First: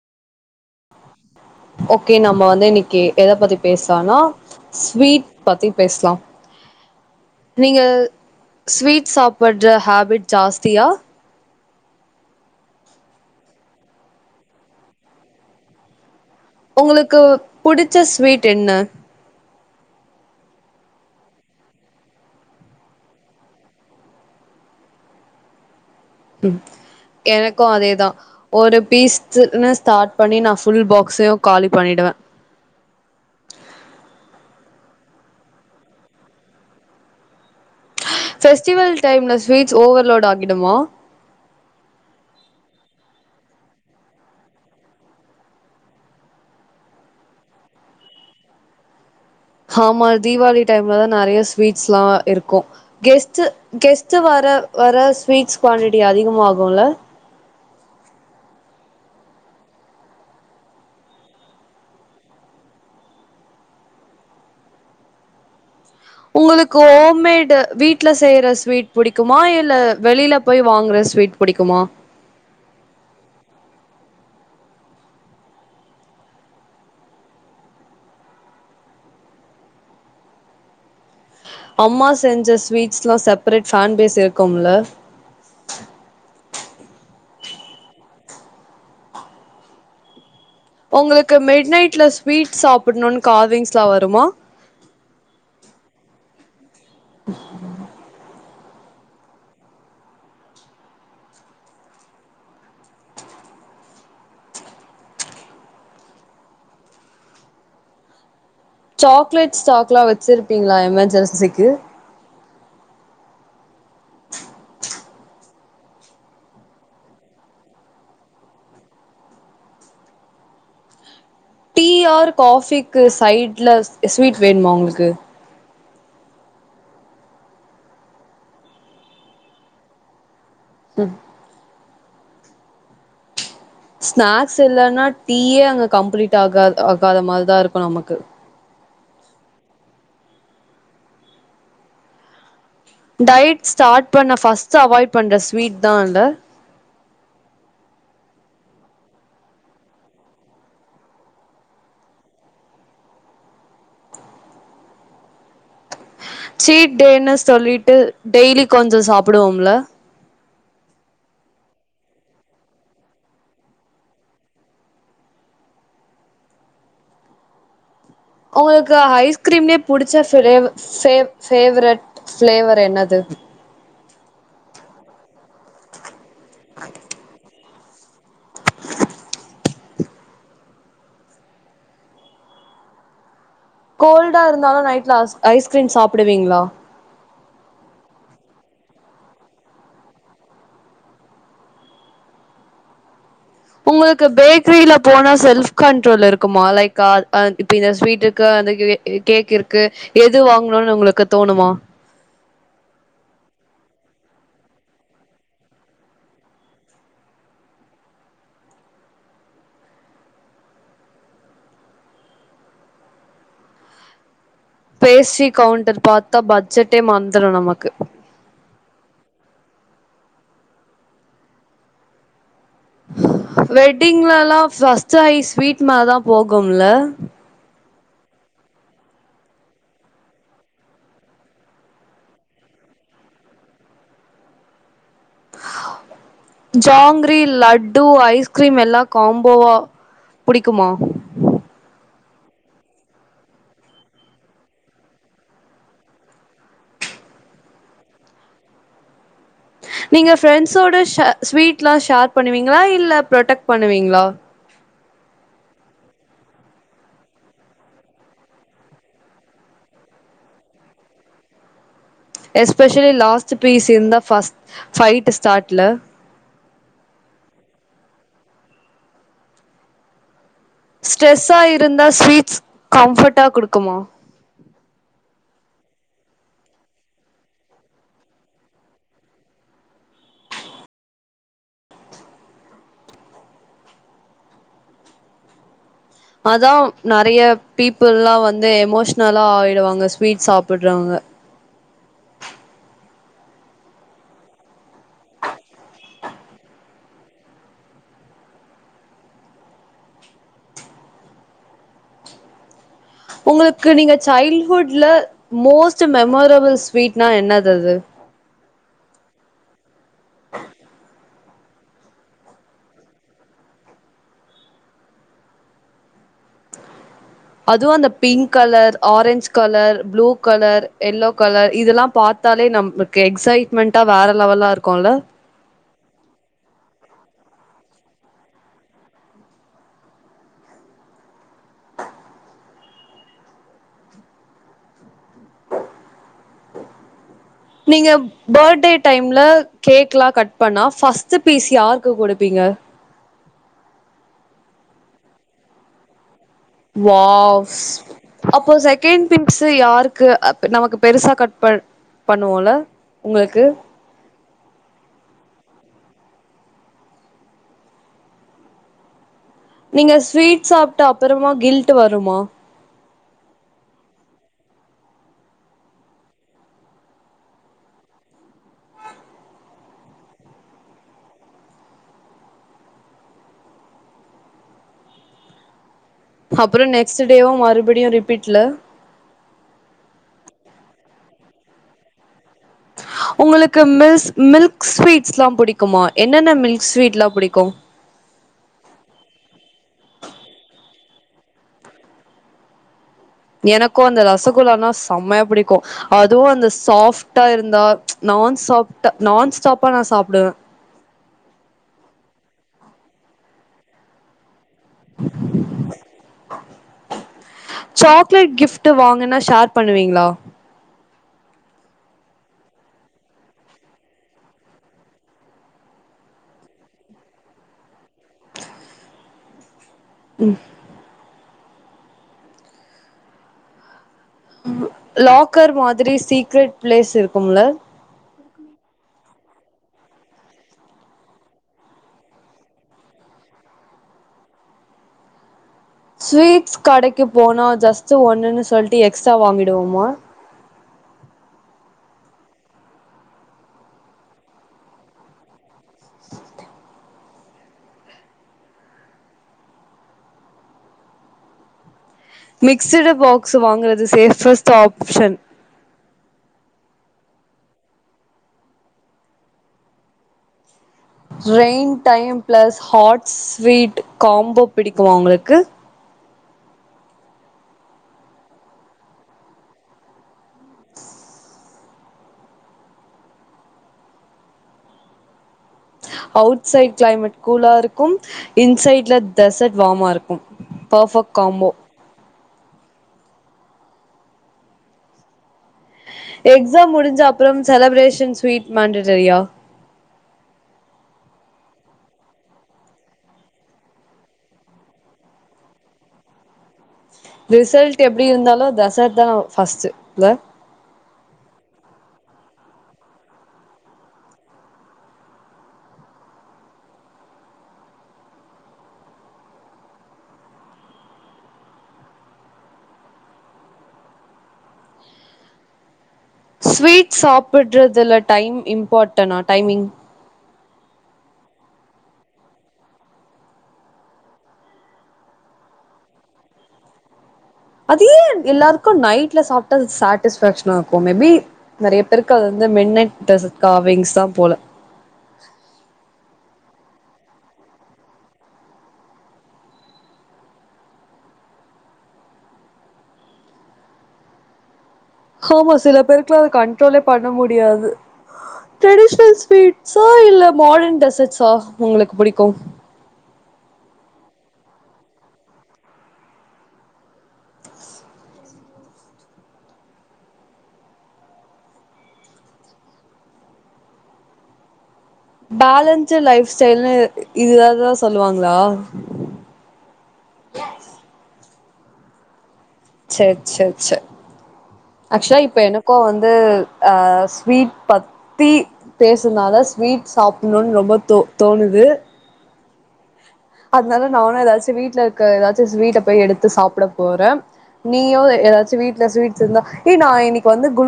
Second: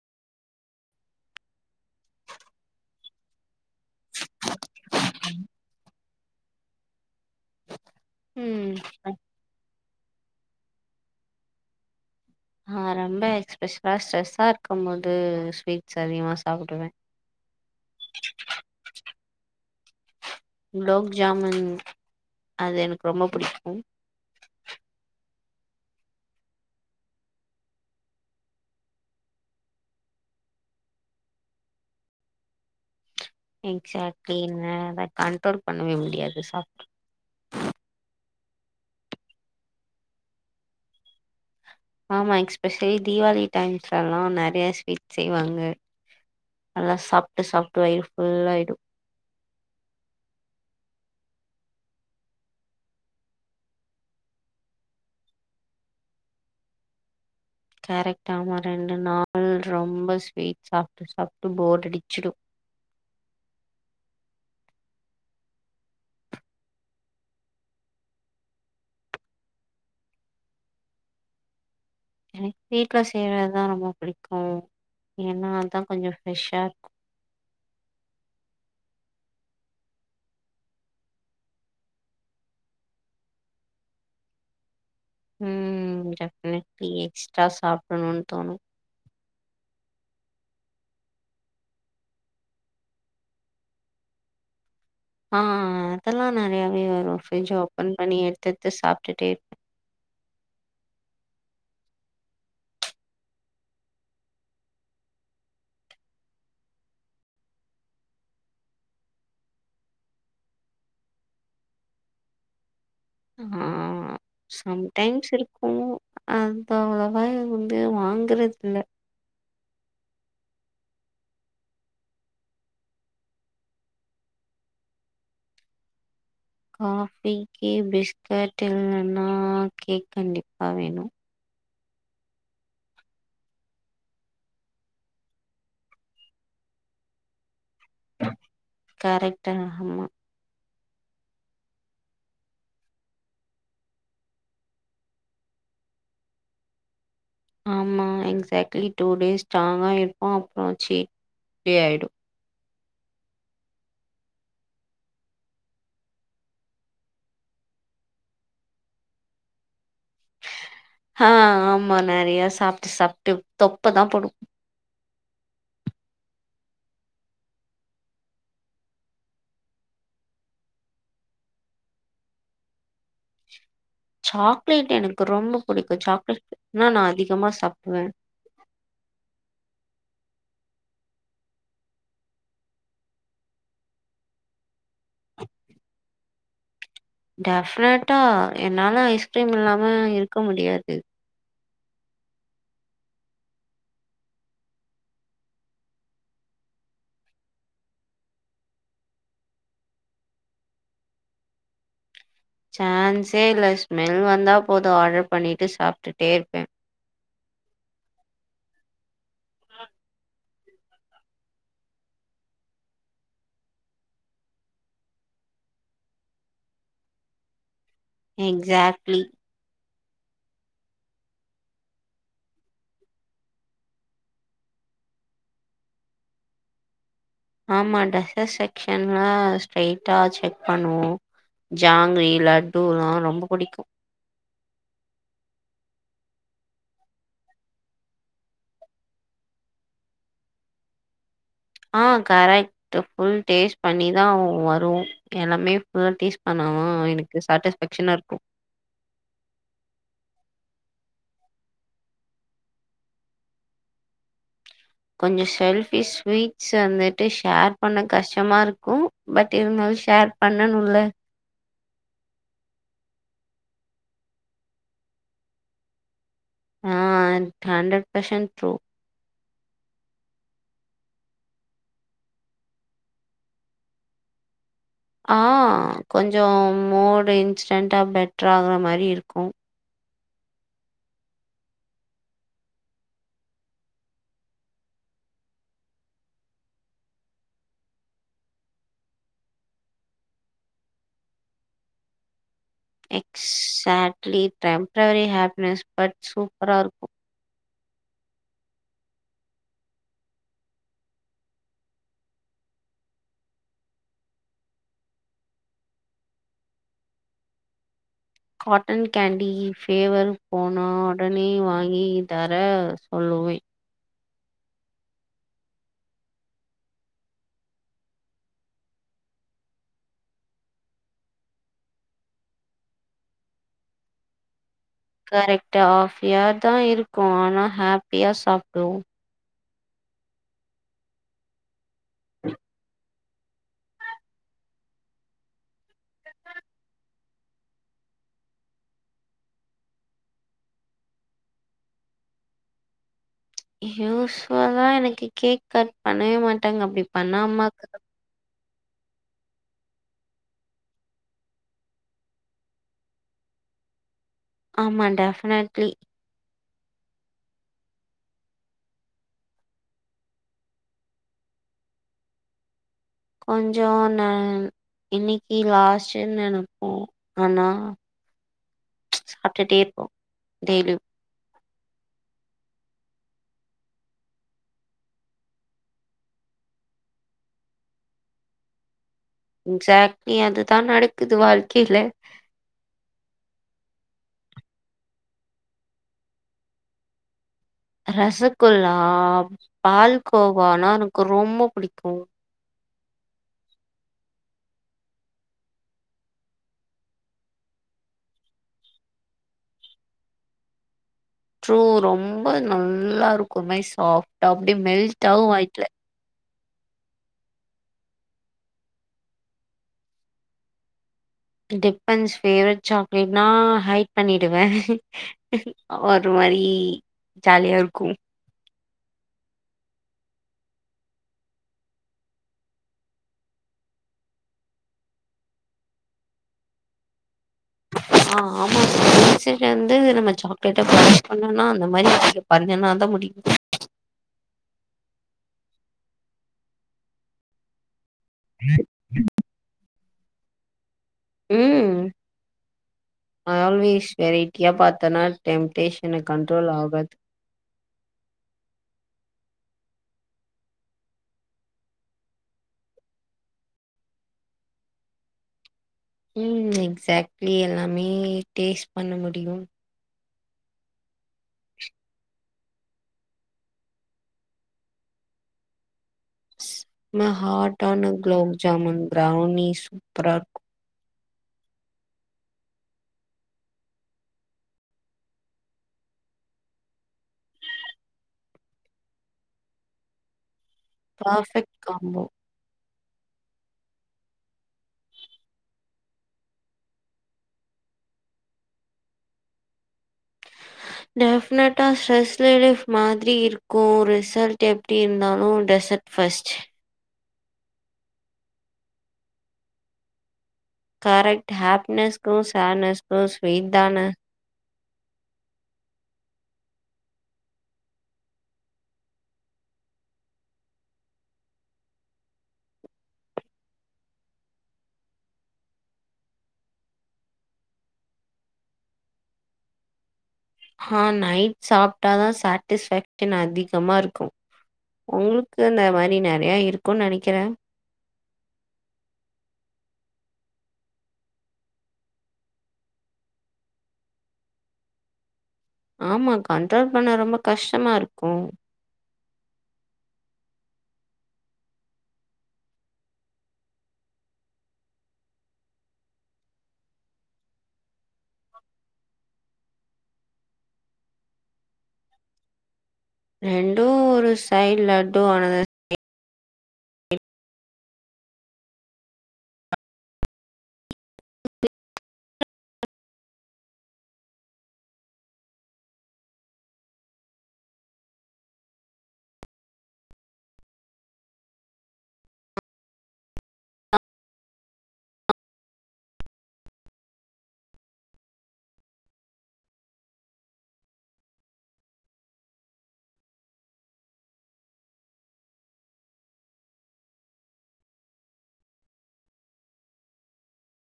okay நம்ம வந்து இன்னைக்கு எத பத்தி பேசலானா ஸ்வீட் பத்தி பேசலாம் நீங்க ம் ஸ்வீட் சாப்படுற ஹேபிட் ஜாஸ்தியா ஆ ரொம்பஸ்ப ஸ்ட்ரெஸ்ஸா இருக்கும் போது ஸ்வீட்ஸ் அதிகமா சாப்டுவே உங்களுக்கு புடிச்ச ஸ்வீட் என்ன குலோப் ஜாமுன் அது எனக்கு ரொம்ப புடிக்கும் ம் எனக்கு அதேதா ஒரு பீஸ்ன்னு ஸ்டார்ட் பண்ணி நான் ஃபுல் பாக்ஸையும் காலி பண்ணிடு வ எக்சாக்ட்லன அத கண்ட்ரோல் பண்ணவே முடியாது சாப்ட் ஃபெஸ்டிவல் டைம்ல ஸ்வீட்ஸ் ஓவர்லோட் ஆகிடுமா ஆமா எக்ஸ்பெஷலி தீவாளி டைம்ஸ்ல எல்லா நறைய ஸ்வீட் செய்வாங்க நல்லா சாப்டு சாப்ட் வயிறு ஃபுல்லாயிடு ஆமா தீவாளி டைம்லதா நறைய ஸ்வீட்ஸ் எல்லா இருக்கு கெஸ்ட் கெஸ்ட் வ வர வர ஸ்வீட்ஸ் குவான்டிட்டி அதிகமாகுல கரெக்ட் ஆமா ரெண்டு நாள் ரொம்ப ஸ்வீட் சாப்ட் சாப்ட் போர் அடிச்சிடு [inaudible] உங்களுக்கு ஹோம்மேட் வீட்ல செய்யற ஸ்வீட் புடிக்குமா இல்ல வெளியில போய் வாங்கற ஸ்வீட் புடிக்குமா எனக் வீட்ல செய்றதுதா ரொம்ப புடிக்கு ஏன்னா அதான் கொஞ்ச ஃப்ரெஷ்ஷா இருக்கு [inaudible] அம்மா செஞ்ச ஸ்வீட்ஸ்ல்லா செப்பரேட் ஃபேன் பேஸ் இருக்கும்ல ம் டெஃபினெட்லி எக்ஸ்ட்ரா சாப்டணும்னு தோணு உங்களுக்கு மிட் நைட்ல ஸ்வீட் சாப்டணும்னு கால்விங்ஸ்லா வருமா ஆ அதெல்லா நறையாவே வரு ஃப்ரிட்ஜ் ஓப்பன் பண்ணி எடு த்து சாப்ட்டுட்டே இருப்பே சாக்லேட் ஸ்டாக்லா வச்சிருப்பீங்களா எமெர்ஜென்சிக்கு ஆ சம்டைம்ஸ் இருக்கு அத அவ்வளவா வந்து வாங்குறத இல்ல டி ஆர் காஃபிக்கு சைட்ல ஸ்வீட் வேணுமா உங்களுக்கு காஃபிக்கு பிஸ்கட் இல்லன்னா கேக் கண்டிப் பா வேணு ஸ்நாக்ஸ் இல்லன்னா டீயே அங்க கம்ப்ளீட் ஆகா ஆகாத மாரிதா இருக்கு நமக்கு கரெக்டா ஆமா டயட் ஸ்டார்ட் பண்ண ஃபர்ஸ்ட் அவாய்ட் பண்ற ஸ்வீட் தான்ல்ல ஆமா எக்ஸாக்ட்லி டூ டேஸ் ஸ்ட்ராங்கா இருப்போ அப்புற சி ஆயிடு சீடேன்னு சொல்லிட்டு டெய்லி கொஞ்ச சாப்டுவோம்ல ஆ ஆமா நறைய சாப்ட்டு சாப்ட்டு தொப்பதா போடு உங்களுக்கு ஐஸ்கிரீம்லே புடிச்ச ஃபேவ ஃபேஸ் ஃபேவரைட் பிளேவர் என்னது சாக்லேட் எனக்கு ரொம்ப புடிக்கு சாக்லேட்னா நா அதிகமா சாப்டுவே கோல்டா இருந்தாலு நைட்ல ஐஸ்கிரீம் சாப்டுவீங்களா டெஃப்னெட்டா என்னால ஐஸ்கிரீம் இல்லாம இருக்க முடியாது உங்களுக்கு பேக்கரியில போனா செல்ப் கண்ட்ரோல் இருக்குமா லைக் இ இந்த ஸ்வீட்டுக்கு வந்து கேக்கு இருக்கு எது வாங்கணுனு உங்களுக்கு தோணுமா சான்ஸே இல ஸ்மெல் வந்தா போது ஆர்டர் பண்ணிட்டு சாப்ட்டுட்டே இருப்பே [inaudible] பேஸிக் கவுண்டர் பார்த்தா பட்ஜெட்டே மறந்துரும் நமக்கு எக்ஸாக்ட்லி வெட்டிங்ல எல்லாம் ஃபஸ்ர்ட் ஐ ஸ்வீட் மா தான் போகும்ல ஆமா டெசர்ட் செக்க்ஷன்லா ஸ்ட்ரைட்டா செக் பண்ணுவோம் ஜாங்கிரி லட்டுல்லாம் ரொம்ப பிடிக்கும் ஜாங்கிரி லட்டு ஐஸ்கிரீம் எல்லாம் காம்போவா புடிக்குமா ஆஹ் கரெக்ட் ஃபுல் டேஸ்ட் பண்ணி தான் வரும் எல்லாமே ஃபுல் டேஸ்ட் பண்ணமும் எனக்கு சாட்டிஸ்ஃபஷனா இருக்கும் நீங்க ஃப்ரெண்ட்ஸோட ஸ்வீட் எல்லாம் ஷேர் பண்ணுவீங்களா இல்ல ப்ரொடெக்ட் பண்ணுவீங்களா கொஞ்சம் செல்ஃபிக்ஷ் ஸ்வீட்ஸ் வந்துட்டு ஷேர் பண்ண கஷ்டமா இருக்கும் பட் இருந்தாலும் ஷேர் பண்ணனும்ல்ல எஸ்பெஷலி லாஸ்ட் பீஸ் இருந்தா ஃபஸ்ட் ஃபைட் ஸ்டார்ட்ல ஆஹ் ஹண்ட்ரட் பர்சன்ட் ட்ரூ ஸ்ட்ரெஸ்ஸா இருந்தா ஸ்வீட்ஸ் கம்பர்ட்டா குடுக்குமா ஆஹ் கொஞ்சம் மோடு இன்சிடென்டா பெட்டர் ஆகுற மாதிரி இருக்கும் அதான் நிறைய பீப்புள்ல்லாம் வந்து எமோஷ்னலா ஆயிடுவாங்க ஸ்வீட்ஸ் சாப்பிடுறவங்க எக்ஸாட்லி டெம்ரரி ஹாப்பினஸ் பட் சூப்பரா இருக்கும் உங்களுக்கு நீங்க சைல்ட் ஹுட்ல மோஸ்ட் மெமரபிள் ஸ்வீட்னா என்னது அது காட்டன் கேண்டி ஃபேவர் போனோ உடனே வாங்கி தர சொல்லுவேன் அதுவும் அந்த pink colour orange colour blue colour yellow colour இதெல்லாம் பாத்து த்தாலே நம்மளுக்கு எக்ஸைட்மெண்டா வேற லெவெல்லா இருக்கும்ல்ல டாஃபியா தான் இருக்கும் ஆனால் ஹாப்பியாக சாப்பிடுவோம் நீங்க பர்த்டே டைம்ல கேக் எலாம் கட் பண்ணா ஃபஸ்ர்ட் பீஸ் யாருக்கு குடுப்பீங்க யூஸ்வல்ல எனக்கு கேக் கட் பண்ணவே மாட்டாங்க அப்படி பண்ணா வாவ் அம்மாக்கு அப்போ செகண்ட் பீஸ் யாருக்கு நமக்கு பெருசா கட்பன் பண்ணுவோல உங்களுக்கு ஆமா டெஃபினட்லி நீங்க ஸ்வீட் சாப்ட்டு அப்புறமா கில்ட் வருமா கொஞ்சம் ந இன்னைக்கு லாஸ்ட்டுனு நினைப்போம் ஆனா [unintelligible] அப்புறம் நெக்ஸ்ட் டேவும் மறுபடியும் ரிபீட்ல எக்ஸாக்ட்லி அதுதான் நடக்குது வாழ்க்கையில ஹ உங்களுக்கு மில்ஸ் மில்க் ஸ்வீட்ஸ் எல்லாம் பிடிக்குமா என்னென்ன மில்க் ஸ்வீட் எலாம் பிடிக்கும் ரசகுல்லா பால்கோவானா எனக்கு ரொம்ப பிடிக்கும் எனக்கும் அந்த ரசகுல்லனா செம்மையா பிடிக்கும் அதுவும் அந்த ஸாப்டா இருந்தா ச் நம்ம நான் ஸாப்ட் நான் ஸ்டாப்பா நான் சாப்பிடுவேன் ட்ரூ ரொம்ப நல்லா இருக்கும்மே சாஃப்டா அப்டி மெல்டாவும் ஆயிடல சாக்லேட் கிஃப்ட் வாங்குனா ஷேர் பண்ணுவீங்களா டிப்பன்ஸ் பேவரைட் சாக்லேட்னா ஹைட் பண்ணிடுவேன் ஒரு மாரி ஜாலியா இருக்கும் உம் லாக்கர் மாதிரி சீக்ரெட் ப்ளேஸ் இருக்கும்ல ஆ ஆமா [inaudible] வந்து நம்ம சாக்லேட்ட [inaudible] பண்ணனா அந்த மாரி பண்ணுனாதா முடியு ஸ்வீட்ஸ் கடைக்கு போனா ஜஸ்ட் ஒண்ணுன்னு சொல்ட்டு எக்ஸ்ட்ரா வாங்கிடுவோமா ம் ஆல்வேஸ் வெரைட்டியா பாத்தனா டெம்டேஷன்ன கண்ட்ரோல் ஆகாது மிக்ஸ்டு பாக்ஸ்சு வாங்குறது சேஃபஸ்ட் ஆப்ஷன் ம் எக்ஸாக்ட்லி எல்லாமே டேஸ்ட் பண்ண முடியு rain time plus hot sweet combo பிடிக்குமா உங்களுக்கு செம ஹாட்டான குலோப் ஜாமுன் ப்ரௌனி சூப்பரா இருக்கு அவுட் சைட் கிளைமேட் கூலா இருக்கு இன்சைட்ல டசர்ட் வார்மா இருக்கு ப்ராஃபெக்ட் காம்போ எக்ஸாம் முடிஞ்ச அப்புறம் செலப்ரேஷன் ஸ்வீட் மாண்டட்டரியா டெஃபினட்டா ஸ்ட்ரெஸ் ரிலீப் மாதிரி இருக்கு ரிசல்ட் எப்டி இருந்தாலு டெசட் ஃபஸ்ட் ரிசல்ட் எப்டி இருந்தாலு தசர்ட்தா ஃபஸ்ட் இல்ல கரெக்ட் ஹாப்பினஸ்கு சாட்னஸ்க்கு ஸ்வீட் தான ஸ்வீட் சாப்பிடுறதுல டைம் இம்பார்ட்டனா டைமிங் ஹா நைட் சாப்ட்டாதா சாட்டிஸ்பேக்ஷன் அதிகமா இருக்கு உங்களுக்கு அந்த மாரி நெறைய இருக்கும்னு நெனைக்கிறே அது ஏன் எல்லாருக்கு நைட்ல சாப்பிட்டா சாட்டிஸ்பாக்ஷனா இருக்கு மேபி நிறைய பேருக்கு அது வந்து மென்னட் டசர்ட் காவிங்ஸ்தா போல ஆமா கண்ட்ரோல் பண்ண ரொம்ப கஷ்டமா இருக்கு ஹாமா சில பேருக்குலா அத கண்ட்ரோலே பண்ண முடியாது ட்ரெடிஷ்னல் ஸ்வீட்ஸா இல்ல மாடர்ன் டெசட்சா உங்களுக்கு பிடிக்கு ரெண்டு ஒரு சைட் லட்டு ஆனது பேலன்ஸ்ட் லைப் ஸ்டைல்னு இதுதாவதுதா சொல்லுவாங்களா செர் செர் செர் ஆக்சுவலா இப்ப எனக்கு வந்து அ ஸ்வீட் பத்தி பேசுனாதா ஸ்வீட் சாப்பிடணுனு ரொம்ப தோ தோணுது அதுனால நானு எதாச்சும் வீட்ல இருக்க எதாச்சு ஸ்வீட்ட போய் எடுத்து சாப்பிட போறே நீயு எதாச்சு வீட்ல ஸ்வீட்ஸ் இருந்தா ஏ நா இன்னைக்கு வந்து குல்